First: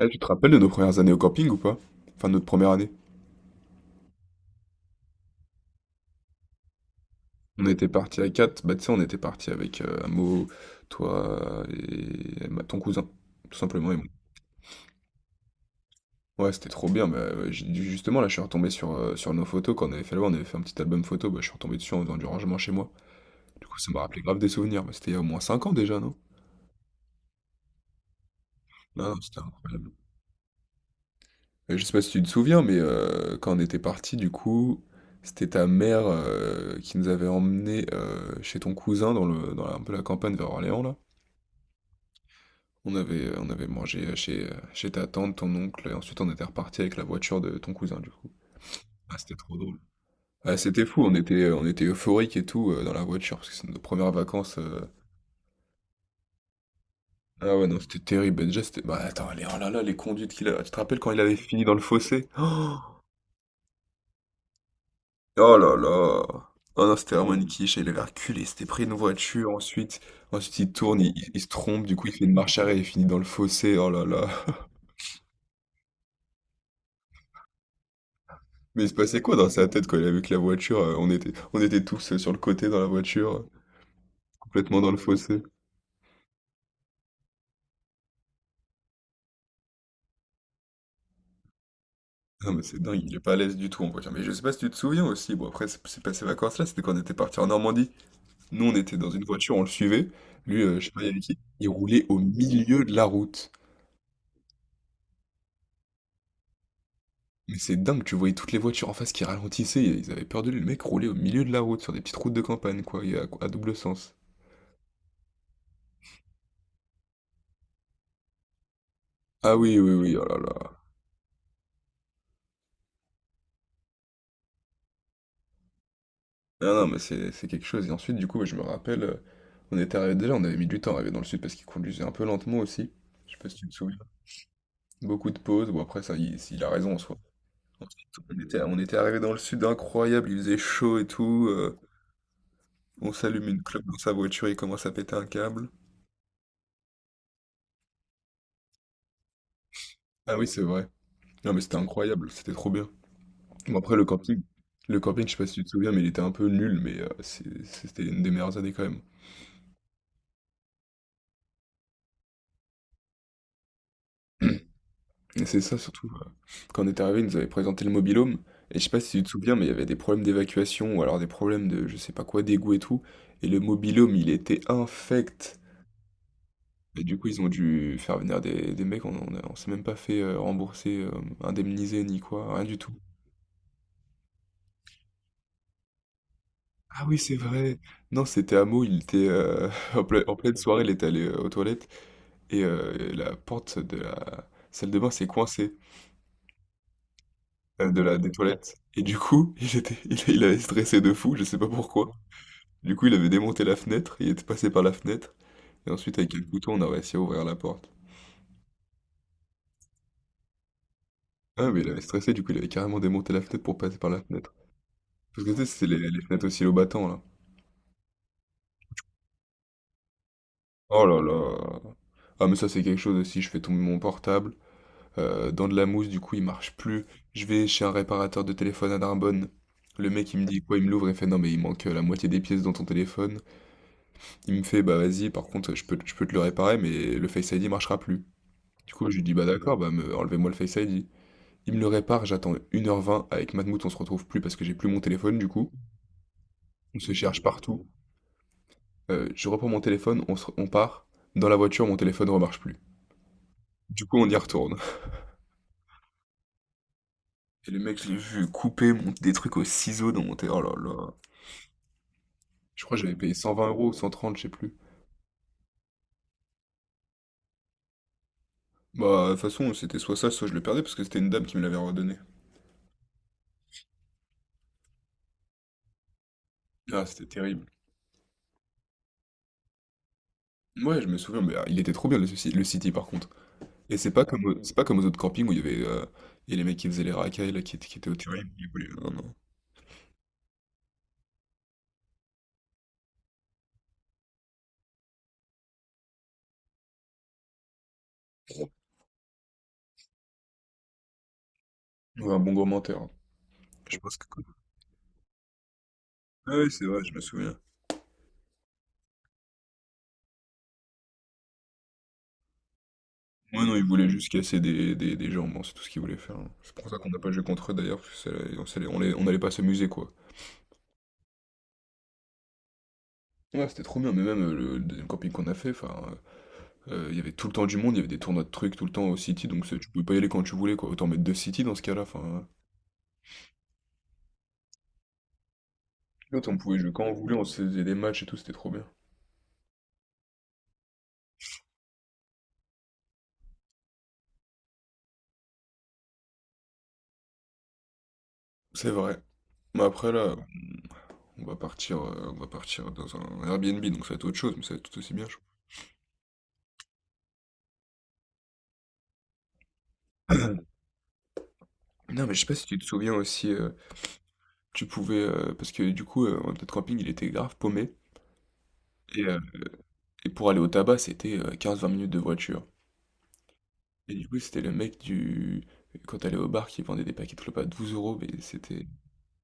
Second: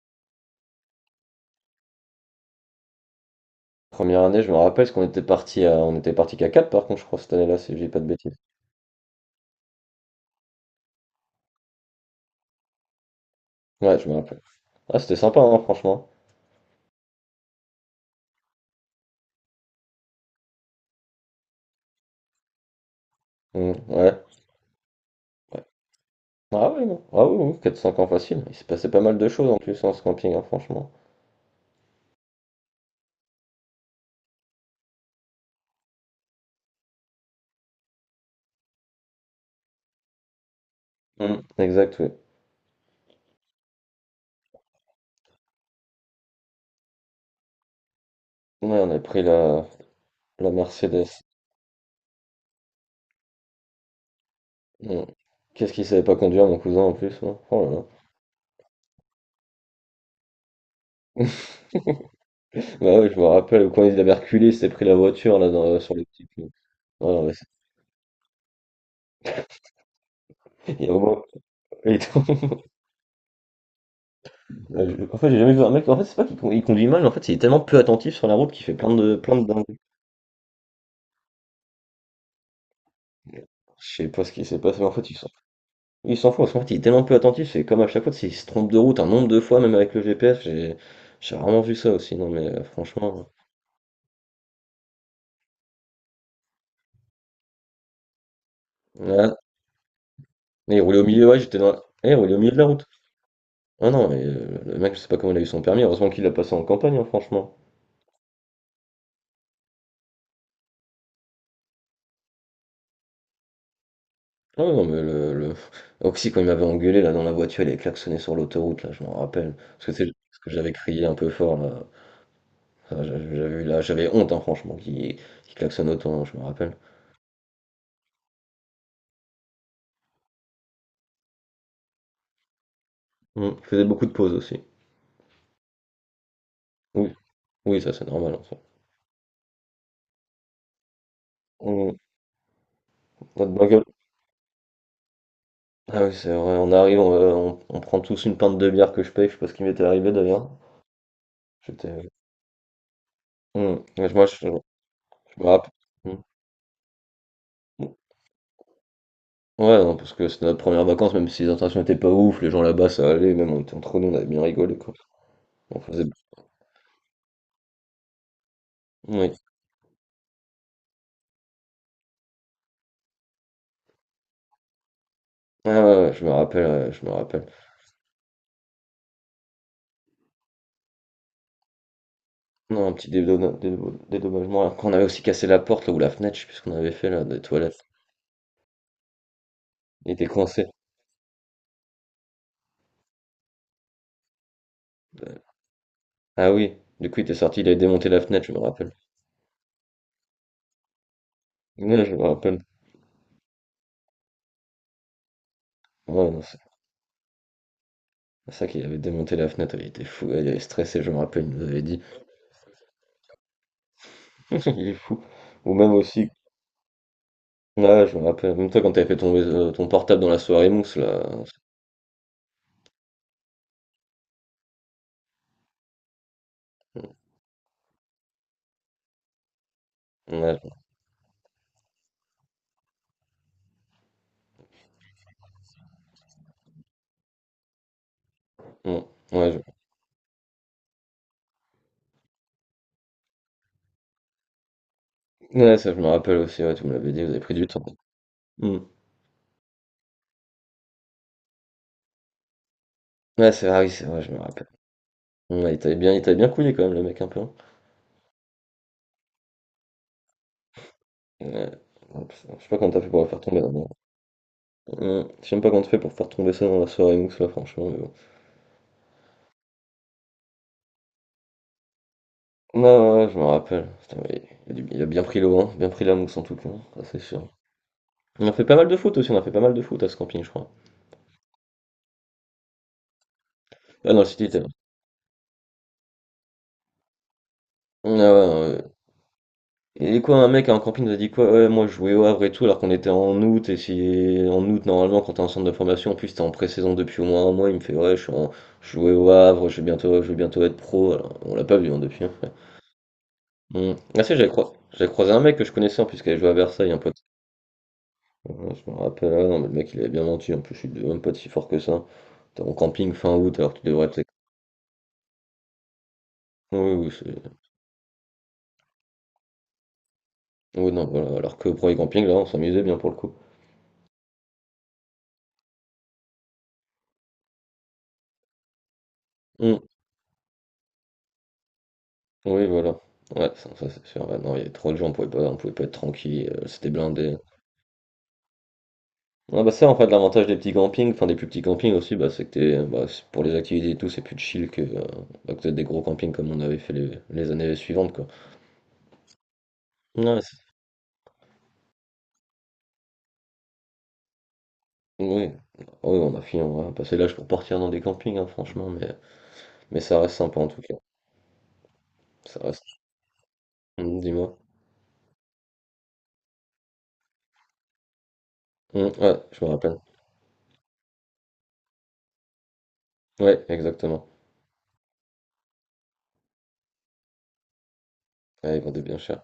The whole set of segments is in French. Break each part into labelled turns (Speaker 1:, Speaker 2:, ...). Speaker 1: Eh, tu te rappelles de nos premières années au camping ou pas? Enfin, notre première année.
Speaker 2: Première année, je me rappelle, parce qu'on était parti qu'à 4. Par contre, je crois, cette année-là,
Speaker 1: On
Speaker 2: si je
Speaker 1: était
Speaker 2: dis pas de
Speaker 1: parti à
Speaker 2: bêtises.
Speaker 1: 4. Bah tu sais, on était parti avec Amo, toi et bah, ton cousin, tout simplement. Et
Speaker 2: Ouais,
Speaker 1: moi.
Speaker 2: je me rappelle. Ah, c'était sympa, hein, franchement.
Speaker 1: Ouais, c'était trop bien, mais justement, là, je suis retombé sur nos photos. Quand on avait fait là On avait fait un petit album photo, bah, je suis retombé dessus en faisant du rangement chez moi. Du
Speaker 2: Mm,
Speaker 1: coup, ça m'a
Speaker 2: ouais.
Speaker 1: rappelé grave des souvenirs, mais c'était il y a au moins
Speaker 2: Ouais.
Speaker 1: 5 ans déjà, non?
Speaker 2: Ah oui, non. Ah oui, oui, 4-5 ans facile. Il s'est passé pas
Speaker 1: Non,
Speaker 2: mal
Speaker 1: non,
Speaker 2: de
Speaker 1: c'était
Speaker 2: choses en plus
Speaker 1: incroyable.
Speaker 2: en ce camping, hein, franchement.
Speaker 1: Je sais pas si tu te souviens, mais quand on était parti, du coup, c'était ta mère qui nous avait emmenés chez ton cousin dans le, dans la- un peu la campagne vers Orléans, là.
Speaker 2: Mm. Exact, oui.
Speaker 1: On avait mangé chez ta tante, ton oncle, et ensuite on était reparti avec la voiture de ton cousin, du coup.
Speaker 2: Ouais, on a
Speaker 1: Ah,
Speaker 2: pris
Speaker 1: c'était trop
Speaker 2: la,
Speaker 1: drôle.
Speaker 2: la
Speaker 1: Ah, c'était fou,
Speaker 2: Mercedes.
Speaker 1: on était euphorique et tout dans la voiture, parce que c'est nos premières vacances.
Speaker 2: Mm. Qu'est-ce qu'il savait pas conduire, mon cousin, en plus, hein.
Speaker 1: Ah ouais, non,
Speaker 2: Oh
Speaker 1: c'était terrible. Ben, déjà, c'était. Bah attends, les, oh là là, les conduites qu'il a. Tu te rappelles quand il
Speaker 2: là là.
Speaker 1: avait fini dans le fossé? Oh.
Speaker 2: Bah ouais, je me rappelle, quand il avait reculé, il s'est pris la voiture, là,
Speaker 1: Oh là
Speaker 2: sur le petit
Speaker 1: là!
Speaker 2: pont.
Speaker 1: Oh non,
Speaker 2: Ah
Speaker 1: c'était
Speaker 2: non, mais
Speaker 1: vraiment une
Speaker 2: c'est-
Speaker 1: quiche, il avait reculé, c'était pris une voiture, ensuite il
Speaker 2: il y a
Speaker 1: tourne, il,
Speaker 2: vraiment-
Speaker 1: il- il se trompe, du coup il fait une marche arrière, il finit dans le fossé, oh là là.
Speaker 2: Ouais, en fait, j'ai jamais vu un mec. En fait, c'est pas qu'il con- il conduit mal, mais en fait, il est tellement peu attentif sur la route qu'il fait
Speaker 1: Mais il se
Speaker 2: plein de
Speaker 1: passait quoi
Speaker 2: plein de
Speaker 1: dans sa
Speaker 2: dingueries.
Speaker 1: tête quand il a vu que la voiture, on était tous sur le côté dans la voiture,
Speaker 2: Je sais pas ce qui s'est passé,
Speaker 1: complètement
Speaker 2: mais
Speaker 1: dans
Speaker 2: en
Speaker 1: le
Speaker 2: fait, il s'en
Speaker 1: fossé.
Speaker 2: il s'en fout. Parce qu'en fait, il est tellement peu attentif, c'est comme à chaque fois, s'il se trompe de route un nombre de fois, même avec le GPS, j'ai rarement vu ça aussi. Non, mais
Speaker 1: Non mais c'est dingue, il est
Speaker 2: franchement.
Speaker 1: pas à l'aise du tout en voiture. Mais je sais pas si tu te souviens aussi, bon après c'est pas ces vacances-là, c'était quand on était parti en Normandie. Nous on était dans une
Speaker 2: Ouais.
Speaker 1: voiture, on le suivait, lui
Speaker 2: Mais il
Speaker 1: je sais
Speaker 2: roulait
Speaker 1: pas
Speaker 2: au
Speaker 1: il y avait
Speaker 2: milieu,
Speaker 1: qui,
Speaker 2: ouais,
Speaker 1: il roulait
Speaker 2: Eh, il
Speaker 1: au
Speaker 2: roulait au milieu de la
Speaker 1: milieu
Speaker 2: route.
Speaker 1: de la route.
Speaker 2: Ah non, mais le mec, je sais pas comment il a eu son permis. Heureusement qu'il l'a passé en campagne, hein, franchement.
Speaker 1: Mais c'est dingue, tu voyais toutes les voitures en face qui ralentissaient, ils avaient peur de lui, le mec roulait au milieu de la route, sur des petites routes de campagne, quoi, et à double sens.
Speaker 2: Ah ouais, non, mais Oxy, quand il m'avait engueulé là dans la voiture, il avait klaxonné sur l'autoroute, là, je m'en
Speaker 1: Ah
Speaker 2: rappelle.
Speaker 1: oui,
Speaker 2: Parce
Speaker 1: oui,
Speaker 2: que c'est
Speaker 1: oui, oh là
Speaker 2: parce que j'avais
Speaker 1: là.
Speaker 2: crié un peu fort là. Enfin, j'avais honte, hein, franchement, qui klaxonne autant, hein, je me
Speaker 1: Non,
Speaker 2: rappelle.
Speaker 1: non, mais c'est quelque chose. Et ensuite, du coup, je me rappelle, on était arrivé déjà, on avait mis du temps à arriver dans le sud parce qu'il conduisait un peu lentement aussi. Je sais pas
Speaker 2: Mm.
Speaker 1: si
Speaker 2: Il
Speaker 1: tu te
Speaker 2: faisait
Speaker 1: souviens.
Speaker 2: beaucoup de pauses aussi.
Speaker 1: Beaucoup de pauses, bon après, ça, il a raison en
Speaker 2: Oui,
Speaker 1: soi.
Speaker 2: oui, ça c'est
Speaker 1: Ensuite,
Speaker 2: normal,
Speaker 1: on
Speaker 2: en soi.
Speaker 1: était, on était arrivé dans le sud, incroyable, il faisait chaud et tout.
Speaker 2: Mm.
Speaker 1: On s'allume
Speaker 2: Notre
Speaker 1: une clope
Speaker 2: bagnole-
Speaker 1: dans sa voiture, il commence à péter un câble.
Speaker 2: Ah oui, c'est vrai, on arrive, on prend tous une pinte de bière que je paye, je sais pas ce qui m'était arrivé
Speaker 1: Ah oui,
Speaker 2: d'ailleurs.
Speaker 1: c'est vrai. Non, mais c'était
Speaker 2: J'étais.
Speaker 1: incroyable, c'était trop bien. Bon,
Speaker 2: Mm.
Speaker 1: après,
Speaker 2: Ouais, moi, je,
Speaker 1: le camping, je sais
Speaker 2: je
Speaker 1: pas
Speaker 2: me
Speaker 1: si tu te
Speaker 2: rappelle.
Speaker 1: souviens, mais il
Speaker 2: Mm.
Speaker 1: était un peu nul, mais
Speaker 2: Mm.
Speaker 1: c'était une des meilleures années quand même.
Speaker 2: Ouais, non, parce que c'était notre première vacances, même si les intentions étaient pas ouf, les gens là-bas ça allait, même on était entre nous, on avait bien rigolé quoi.
Speaker 1: Et c'est ça
Speaker 2: On faisait.
Speaker 1: surtout. Quand on est arrivé, ils nous avaient présenté le mobilhome. Et je sais pas si tu te
Speaker 2: Oui.
Speaker 1: souviens, mais il y avait des problèmes d'évacuation ou alors des problèmes de je sais pas quoi, d'égout et tout. Et le mobilhome, il était infect.
Speaker 2: Ah ouais, ouais, je me rappelle, ouais,
Speaker 1: Et
Speaker 2: je me
Speaker 1: du coup, ils
Speaker 2: rappelle.
Speaker 1: ont dû faire venir des mecs. On s'est même pas fait rembourser, indemniser ni quoi, rien du
Speaker 2: Non,
Speaker 1: tout.
Speaker 2: un petit dédommagement. Après, on avait aussi cassé la porte là, ou la fenêtre, je sais plus ce qu'on avait
Speaker 1: Ah
Speaker 2: fait
Speaker 1: oui,
Speaker 2: là,
Speaker 1: c'est
Speaker 2: des
Speaker 1: vrai.
Speaker 2: toilettes.
Speaker 1: Non, c'était Hameau, il était en
Speaker 2: Il
Speaker 1: pleine,
Speaker 2: était
Speaker 1: en pleine
Speaker 2: coincé.
Speaker 1: soirée, il était allé aux toilettes. Et la porte de la salle de bain s'est coincée
Speaker 2: Ah oui, du coup, il était sorti, il avait
Speaker 1: de
Speaker 2: démonté
Speaker 1: la
Speaker 2: la
Speaker 1: des
Speaker 2: fenêtre, je me
Speaker 1: toilettes.
Speaker 2: rappelle.
Speaker 1: Et du coup, il avait stressé de fou, je sais pas
Speaker 2: Ouais,
Speaker 1: pourquoi.
Speaker 2: je me rappelle.
Speaker 1: Du coup, il avait démonté la fenêtre, il était passé par la fenêtre, et ensuite
Speaker 2: Ouais,
Speaker 1: avec un
Speaker 2: non, c'est
Speaker 1: couteau, on a réussi à ouvrir la porte.
Speaker 2: c'est ça qu'il avait démonté la fenêtre, il était fou, il avait stressé, je me rappelle, il nous
Speaker 1: Ah, mais
Speaker 2: avait
Speaker 1: il avait
Speaker 2: dit.
Speaker 1: stressé, du coup, il avait carrément démonté la fenêtre pour passer par la fenêtre.
Speaker 2: Il est fou.
Speaker 1: Parce que tu sais,
Speaker 2: Ou
Speaker 1: c'est
Speaker 2: même
Speaker 1: les
Speaker 2: aussi,
Speaker 1: fenêtres aussi au battant là.
Speaker 2: ouais, je me rappelle, même toi quand t'avais fait tomber ton portable dans la soirée mousse
Speaker 1: Oh là
Speaker 2: là.
Speaker 1: là. Ah, mais ça, c'est quelque chose aussi, je fais tomber mon portable, dans de la mousse, du coup il marche plus. Je vais chez un réparateur de téléphone à Narbonne. Le mec il me
Speaker 2: Ouais,
Speaker 1: dit quoi, il me l'ouvre et fait non mais il manque la moitié des pièces dans ton téléphone. Il me fait bah vas-y, par contre je peux te le réparer mais le Face ID marchera plus. Du
Speaker 2: ouais,
Speaker 1: coup je lui dis bah
Speaker 2: ouais,
Speaker 1: d'accord, bah enlevez-moi le Face ID. Il me le répare, j'attends 1h20 avec Matmout, on se retrouve plus parce que j'ai plus mon téléphone du coup.
Speaker 2: ouais, ça je me rappelle aussi, ouais, tu me
Speaker 1: On se
Speaker 2: l'avais dit, vous avez
Speaker 1: cherche
Speaker 2: pris du temps.
Speaker 1: partout.
Speaker 2: Hmm.
Speaker 1: Je reprends mon téléphone, on part. Dans la voiture, mon téléphone ne remarche plus.
Speaker 2: Ouais, c'est vrai, oui,
Speaker 1: Du
Speaker 2: c'est
Speaker 1: coup,
Speaker 2: vrai,
Speaker 1: on
Speaker 2: je
Speaker 1: y
Speaker 2: me rappelle.
Speaker 1: retourne.
Speaker 2: Ouais, il t'avait bien couillé quand même, le mec, un peu, hein.
Speaker 1: Et le mec, je l'ai vu couper des trucs au ciseau dans mon téléphone. Oh là là.
Speaker 2: Ouais. Je sais pas
Speaker 1: Je
Speaker 2: comment
Speaker 1: crois
Speaker 2: t'as
Speaker 1: que
Speaker 2: fait
Speaker 1: j'avais
Speaker 2: pour la
Speaker 1: payé
Speaker 2: faire tomber
Speaker 1: 120
Speaker 2: là-dedans.
Speaker 1: euros ou 130, je sais plus.
Speaker 2: Ouais. Je sais même pas comment t'as fait pour faire tomber ça dans la soirée mousse là, franchement, mais bon.
Speaker 1: Bah, de toute façon, c'était soit ça, soit je le perdais parce que c'était une dame qui me l'avait redonné.
Speaker 2: Non, ouais, ouais, je me rappelle. Putain, mais il a bien pris l'eau, vent, bien pris la mousse en tout cas, hein. Ça
Speaker 1: Ah,
Speaker 2: c'est
Speaker 1: c'était
Speaker 2: sûr.
Speaker 1: terrible.
Speaker 2: On a fait pas mal de foot aussi, on a fait pas mal de foot à ce camping, je crois.
Speaker 1: Ouais, je me souviens, mais ah, il était trop bien le City par contre. Et c'est
Speaker 2: Ah non,
Speaker 1: pas
Speaker 2: le City
Speaker 1: comme,
Speaker 2: était
Speaker 1: au-
Speaker 2: là.
Speaker 1: c'est pas comme aux autres campings où il y a les mecs qui faisaient les racailles là, qui, étaient- qui
Speaker 2: Ah
Speaker 1: étaient au
Speaker 2: ouais,
Speaker 1: terrain.
Speaker 2: ouais. Ouais.
Speaker 1: Non, non.
Speaker 2: Et quoi, un mec à un camping nous a dit quoi? Ouais, moi je jouais au Havre et tout, alors qu'on était en août, et si en août, normalement, quand t'es en centre de formation, en plus t'es en pré-saison depuis au moins un mois, il me fait ouais, je suis en... je jouais au Havre, je vais bientôt être pro, alors on l'a pas vu hein, depuis. Hein.
Speaker 1: Ouais, un bon gros menteur, hein.
Speaker 2: Hmm.
Speaker 1: Je pense
Speaker 2: Ah
Speaker 1: que.
Speaker 2: si, j'avais croisé un mec que je connaissais en plus qui avait joué à
Speaker 1: Ah oui, c'est
Speaker 2: Versailles, un
Speaker 1: vrai, je
Speaker 2: pote.
Speaker 1: me souviens.
Speaker 2: Ouais, je me rappelle, ah non mais le mec il avait bien menti, en plus je suis même pas si fort que ça. T'es en camping fin août
Speaker 1: Ouais,
Speaker 2: alors
Speaker 1: non,
Speaker 2: que
Speaker 1: ils
Speaker 2: tu devrais
Speaker 1: voulaient
Speaker 2: être...
Speaker 1: juste casser des gens, bon, c'est tout ce qu'ils voulaient faire, hein. C'est
Speaker 2: Oui,
Speaker 1: pour ça qu'on
Speaker 2: oui,
Speaker 1: n'a pas joué contre eux d'ailleurs, parce que on allait pas s'amuser quoi.
Speaker 2: oui, non, voilà, alors que pour les campings là on s'amusait bien pour le coup.
Speaker 1: Ouais, c'était trop bien, mais même le deuxième camping qu'on a fait, enfin, Il y avait tout le temps du monde, il y avait des tournois de trucs tout le temps au city, donc
Speaker 2: Hmm.
Speaker 1: c'est tu pouvais pas y aller quand tu voulais quoi. Autant mettre deux city dans ce cas-là, enfin,
Speaker 2: Oui, voilà. Ouais, ça, c'est sûr, ouais, non, il y avait trop de gens, on pouvait pas être
Speaker 1: l'autre
Speaker 2: tranquille,
Speaker 1: on pouvait jouer
Speaker 2: c'était
Speaker 1: quand on voulait,
Speaker 2: blindé.
Speaker 1: on se faisait des matchs et tout, c'était trop bien.
Speaker 2: Ah bah ça en fait l'avantage des petits campings, enfin des plus petits campings aussi, bah c'est que t'es, bah, pour les activités et tout c'est plus chill que, bah, que des gros campings comme on avait fait les années suivantes quoi.
Speaker 1: C'est vrai. Mais après là,
Speaker 2: Ouais,
Speaker 1: on va partir dans un Airbnb, donc ça va être autre chose, mais ça va être tout aussi bien je p
Speaker 2: oui, oui, on a fini, on a passé l'âge pour partir dans des campings, hein, franchement, mais ça reste sympa en tout cas.
Speaker 1: Non mais je sais pas
Speaker 2: Ça
Speaker 1: si tu te
Speaker 2: reste.
Speaker 1: souviens aussi,
Speaker 2: Dis-moi.
Speaker 1: parce que du coup, notre camping il était grave paumé et heu
Speaker 2: Ouais, je me rappelle.
Speaker 1: et pour aller au tabac c'était, 15-20 minutes de voiture.
Speaker 2: Ouais,
Speaker 1: Et du
Speaker 2: exactement.
Speaker 1: coup c'était le mec du quand t'allais au bar qui vendait des paquets de clopes à 12 euros mais
Speaker 2: Ouais, ils
Speaker 1: c'était.
Speaker 2: vendaient bien cher.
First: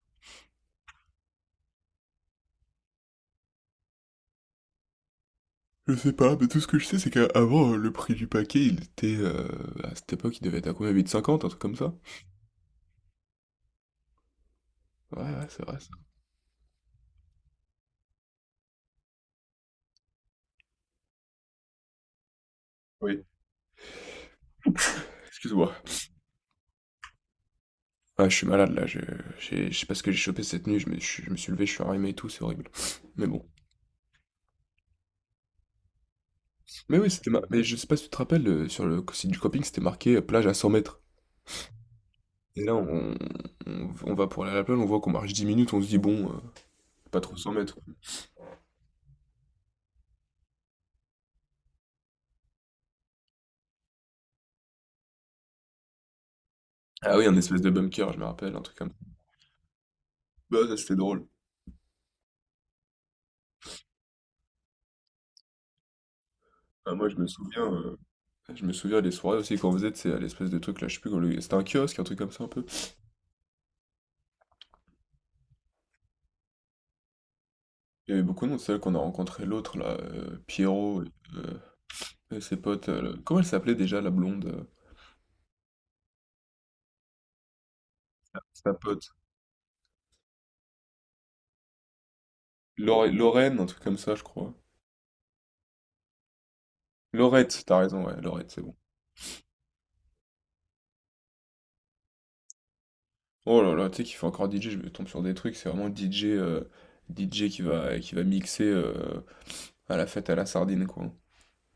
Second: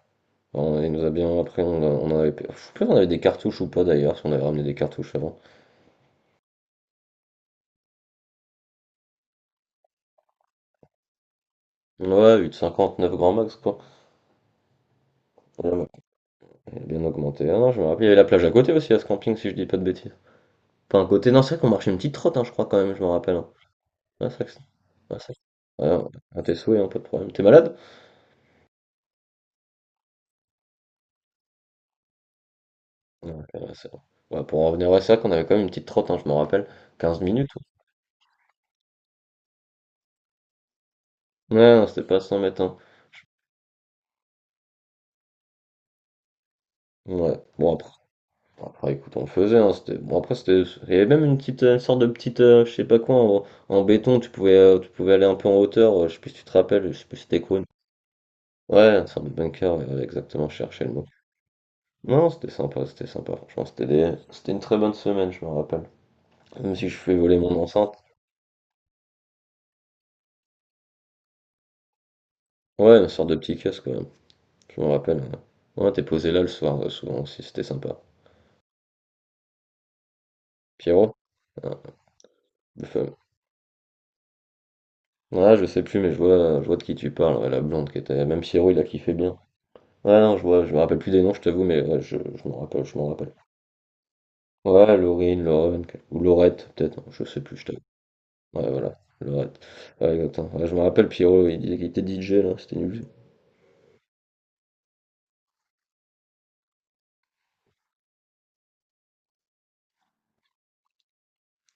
Speaker 2: Enfin, il nous a bien. Après, on en avait. Je sais plus si on avait des cartouches ou pas d'ailleurs, si on avait ramené des cartouches avant.
Speaker 1: Je sais pas, mais tout ce que je sais, c'est qu'avant, le prix du paquet, il était, à cette époque, il devait être à combien? 8,50, un truc comme ça?
Speaker 2: Ouais, 8,59 grand max quoi.
Speaker 1: Ouais, ouais, c'est
Speaker 2: Ouais,
Speaker 1: vrai,
Speaker 2: ouais,
Speaker 1: ça.
Speaker 2: il a bien augmenté. Ah non, je me rappelle, il y avait la plage à côté aussi à ce camping, si je dis pas de bêtises. Pas un côté. Non, c'est vrai qu'on marchait une petite trotte, hein, je crois quand même, je me
Speaker 1: Oui,
Speaker 2: rappelle, hein. Ouais, c'est vrai que c'est- ouais, c'est vrai
Speaker 1: excuse-moi.
Speaker 2: que- Ouais, ouais, à tes souhaits, hein, pas de problème. T'es malade?
Speaker 1: Ah, je suis malade, là, je sais pas ce que j'ai chopé cette nuit, je me suis levé, je suis enrhumé et tout, c'est horrible. Mais
Speaker 2: Ouais,
Speaker 1: bon.
Speaker 2: intéressant. Ouais, pour en revenir à ça, qu'on avait quand même une petite trotte, hein, je m'en rappelle.
Speaker 1: Mais oui,
Speaker 2: quinze
Speaker 1: c'était... ma-
Speaker 2: minutes.
Speaker 1: Mais je sais pas si tu te rappelles, sur le site du camping, c'était marqué plage à 100 mètres.
Speaker 2: Ouais, non, c'était pas 100 mètres,
Speaker 1: Et là,
Speaker 2: hein.
Speaker 1: on va pour aller à la plage, on voit qu'on marche 10 minutes, on se dit, bon, pas trop
Speaker 2: Ouais.
Speaker 1: 100
Speaker 2: Bon,
Speaker 1: mètres.
Speaker 2: après, écoute, on le faisait, hein, c'était... Bon, après, c'était... Il y avait même une sorte de petite, je sais pas quoi, en béton, tu pouvais aller un peu en hauteur. Je sais plus si tu te rappelles, je sais
Speaker 1: Ah
Speaker 2: plus si
Speaker 1: oui, un
Speaker 2: c'était quoi.
Speaker 1: espèce de bunker, je me rappelle, un truc comme ça.
Speaker 2: Ouais, une sorte de bunker, ouais, ouais, exactement, je
Speaker 1: Bah, ça,
Speaker 2: cherchais le
Speaker 1: c'était
Speaker 2: mot.
Speaker 1: drôle.
Speaker 2: Non, c'était sympa, c'était sympa. Franchement, c'était des... c'était une très bonne semaine, je me rappelle. Même si
Speaker 1: Ah,
Speaker 2: je
Speaker 1: moi,
Speaker 2: fais
Speaker 1: je me
Speaker 2: voler mon
Speaker 1: souviens...
Speaker 2: enceinte.
Speaker 1: euh, Je me souviens des soirées aussi qu'on faisait, tu sais, à l'espèce de truc là, je sais plus comment le. C'était un kiosque, un truc comme ça un peu.
Speaker 2: Ouais, une sorte de petit casque, quand même. Je me rappelle. Ouais, ouais, t'es posé là le soir, souvent aussi, c'était sympa.
Speaker 1: Il y avait beaucoup de monde, c'est là qu'on a rencontré l'autre là, Pierrot,
Speaker 2: Pierrot?
Speaker 1: euh,
Speaker 2: Ah,
Speaker 1: et ses
Speaker 2: le
Speaker 1: potes.
Speaker 2: fameux.
Speaker 1: Comment elle s'appelait déjà la blonde,
Speaker 2: Ouais, je sais plus, mais je vois de qui tu parles, ouais, la blonde qui était. Même
Speaker 1: sa
Speaker 2: Pierrot, il a
Speaker 1: pote?
Speaker 2: kiffé bien. Ouais, non, je vois, je me rappelle plus des noms, je t'avoue, mais ouais, je m'en rappelle, je m'en rappelle.
Speaker 1: Lorraine, un truc comme ça, je crois.
Speaker 2: Ouais, Laurine, Lauren, ou Laurette, peut-être, non, je sais plus,
Speaker 1: Laurette,
Speaker 2: je
Speaker 1: t'as
Speaker 2: t'avoue.
Speaker 1: raison, ouais, Laurette, c'est
Speaker 2: Ouais,
Speaker 1: bon.
Speaker 2: voilà, Laurette. Ouais, exactement. Ouais, je me rappelle, Pierrot, il disait qu'il était DJ, là, c'était nul.
Speaker 1: Oh là là, tu sais qu'il fait encore DJ, je me tombe sur des trucs, c'est vraiment DJ, DJ qui va mixer à la fête à la sardine, quoi.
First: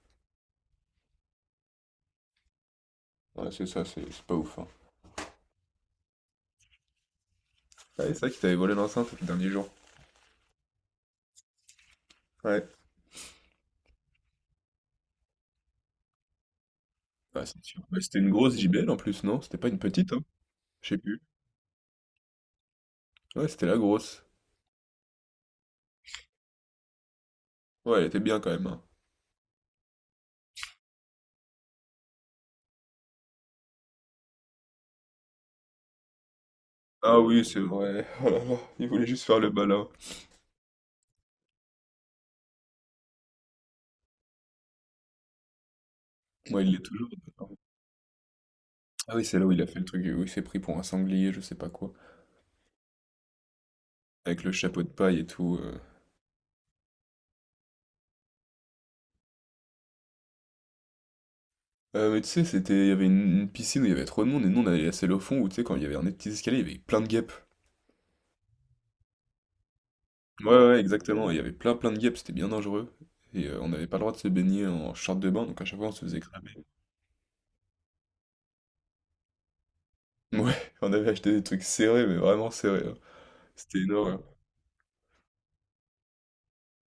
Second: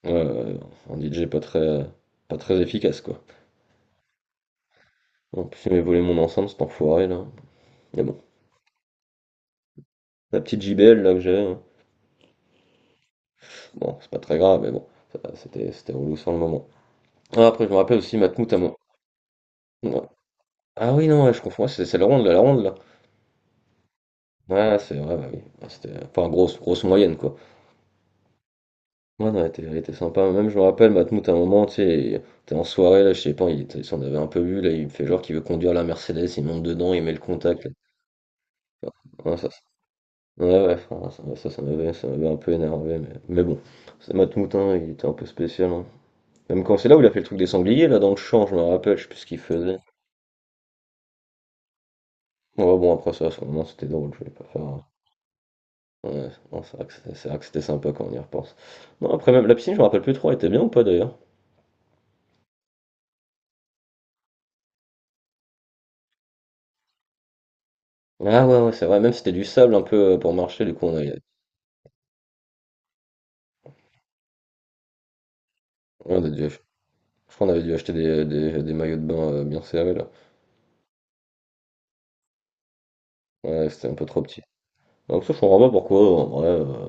Speaker 2: Ouais, ouais, ouais, un DJ pas très efficace, quoi.
Speaker 1: Ouais, c'est ça, c'est pas ouf, hein.
Speaker 2: En plus, il m'avait volé mon enceinte, cet enfoiré, là.
Speaker 1: Ah,
Speaker 2: Mais
Speaker 1: c'est
Speaker 2: bon,
Speaker 1: ça qui t'avait volé l'enceinte le dernier jour.
Speaker 2: la petite JBL, là, que j'avais, hein.
Speaker 1: Ouais.
Speaker 2: Bon, c'est pas très grave, mais bon, c'était relou sur le moment.
Speaker 1: Ah,
Speaker 2: Ah,
Speaker 1: c'est
Speaker 2: après, je me
Speaker 1: sûr,
Speaker 2: rappelle
Speaker 1: mais
Speaker 2: aussi
Speaker 1: c'était une
Speaker 2: Matmout
Speaker 1: grosse
Speaker 2: à moi.
Speaker 1: JBL en plus, non? C'était pas une
Speaker 2: Ouais.
Speaker 1: petite, hein? Je
Speaker 2: Ah
Speaker 1: sais
Speaker 2: oui,
Speaker 1: plus.
Speaker 2: non, ouais, je confonds. Ouais, c'est la ronde, là, la ronde, là.
Speaker 1: Ouais, c'était la grosse.
Speaker 2: Ouais, c'est vrai, bah oui. Ouais, c'était, enfin, grosse, grosse moyenne, quoi.
Speaker 1: Ouais, elle était bien quand même, hein.
Speaker 2: Ouais, non, elle était sympa. Même, je me rappelle, Matmout, à un moment, tu sais, il était en soirée, là, je sais pas, il s'en avait un peu vu, là, il me fait genre qu'il veut conduire la Mercedes, il monte dedans, il met
Speaker 1: Ah
Speaker 2: le
Speaker 1: oui, c'est
Speaker 2: contact, là.
Speaker 1: vrai. Oh là là, il voulait juste
Speaker 2: Ouais,
Speaker 1: faire le malin.
Speaker 2: ouais, ouais, enfin, ça, ouais, ça, ça m'avait un peu énervé, mais bon. C'est Matmout, hein, il était un peu spécial, hein.
Speaker 1: Moi
Speaker 2: Même
Speaker 1: il
Speaker 2: quand
Speaker 1: l'est
Speaker 2: c'est là où il
Speaker 1: toujours.
Speaker 2: a fait le truc des sangliers, là, dans le champ, je me rappelle, je sais
Speaker 1: Ah
Speaker 2: plus ce
Speaker 1: oui,
Speaker 2: qu'il
Speaker 1: c'est là où il a
Speaker 2: faisait.
Speaker 1: fait le truc, où il s'est pris pour un sanglier, je sais pas quoi.
Speaker 2: Ouais, bon, après ça, à ce moment, c'était drôle, je vais
Speaker 1: Avec
Speaker 2: pas
Speaker 1: le chapeau
Speaker 2: faire.
Speaker 1: de paille et tout.
Speaker 2: Ouais, non, c'est vrai que c'était sympa quand on y repense. Non, après, même la piscine, je me rappelle plus trop, elle était bien ou pas d'ailleurs?
Speaker 1: Mais tu sais, il y avait une piscine où il y avait trop de monde, et nous on allait la selle au fond, où tu sais, quand il y avait un des petits escaliers, il y avait plein de guêpes.
Speaker 2: Ah ouais, ouais, c'est vrai, même si c'était du sable un peu pour
Speaker 1: Ouais,
Speaker 2: marcher,
Speaker 1: ouais,
Speaker 2: du
Speaker 1: ouais,
Speaker 2: coup, on avait,
Speaker 1: exactement. Il y avait plein plein de guêpes, c'était bien dangereux. Et on n'avait pas le droit de se baigner en short de bain, donc à chaque fois on se faisait
Speaker 2: on a dû
Speaker 1: cramer.
Speaker 2: ach- je crois qu'on avait dû acheter des maillots de bain bien serrés là.
Speaker 1: Ouais, on avait acheté des trucs serrés, mais vraiment serrés, hein.
Speaker 2: Ouais,
Speaker 1: C'était
Speaker 2: c'était
Speaker 1: une
Speaker 2: un peu
Speaker 1: horreur,
Speaker 2: trop petit. Donc ça, je comprends pas pourquoi, en vrai,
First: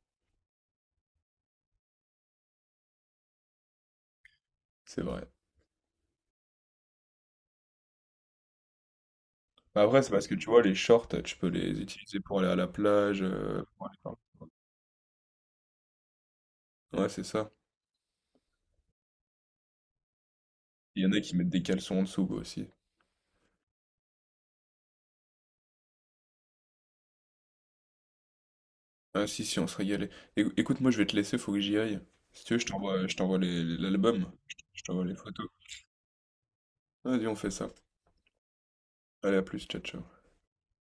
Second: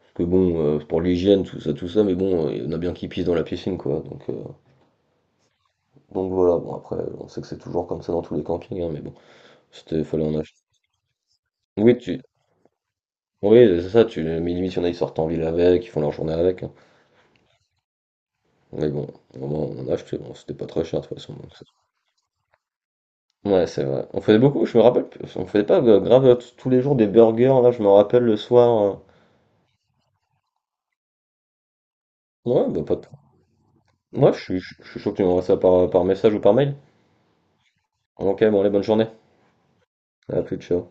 Speaker 2: parce que bon, pour l'hygiène, tout ça, mais bon, il y en a bien qui pissent dans la piscine, quoi. Donc, euh,
Speaker 1: c'est vrai.
Speaker 2: donc voilà, bon, après, on sait que c'est toujours comme ça dans tous les campings, hein, mais bon,
Speaker 1: Mais après,
Speaker 2: c'était,
Speaker 1: c'est
Speaker 2: fallait
Speaker 1: parce que
Speaker 2: en
Speaker 1: tu
Speaker 2: acheter.
Speaker 1: vois, les shorts, tu peux les
Speaker 2: Oui,
Speaker 1: utiliser pour aller à la plage.
Speaker 2: oui,
Speaker 1: euh, pour
Speaker 2: c'est
Speaker 1: aller
Speaker 2: ça,
Speaker 1: par-
Speaker 2: mais limite, il y en a, ils sortent en ville avec, ils font leur journée avec, hein.
Speaker 1: Ouais, c'est ça.
Speaker 2: Mais bon, au moins on en a acheté, bon, c'était pas très
Speaker 1: Il
Speaker 2: cher
Speaker 1: y
Speaker 2: de
Speaker 1: en
Speaker 2: toute
Speaker 1: a
Speaker 2: façon.
Speaker 1: qui mettent des caleçons en dessous, quoi, aussi.
Speaker 2: Ouais, c'est vrai. On faisait beaucoup, je me rappelle, on faisait pas grave tous les jours des burgers, là, je me rappelle le soir.
Speaker 1: Ah si, si, on se régalait. Écoute, moi, je vais te laisser, faut que j'y aille. Si tu veux, je
Speaker 2: Ouais, bah pas
Speaker 1: t'envoie,
Speaker 2: de
Speaker 1: je t'envoie l'album.
Speaker 2: moi, je suis,
Speaker 1: Je
Speaker 2: je suis
Speaker 1: t'envoie
Speaker 2: chaud
Speaker 1: les
Speaker 2: que tu m'envoies
Speaker 1: photos.
Speaker 2: ça par message ou par mail.
Speaker 1: Vas-y, on fait ça.
Speaker 2: Ok, bon, allez, bonne journée.
Speaker 1: Allez, à plus, ciao, ciao.
Speaker 2: À plus, ciao.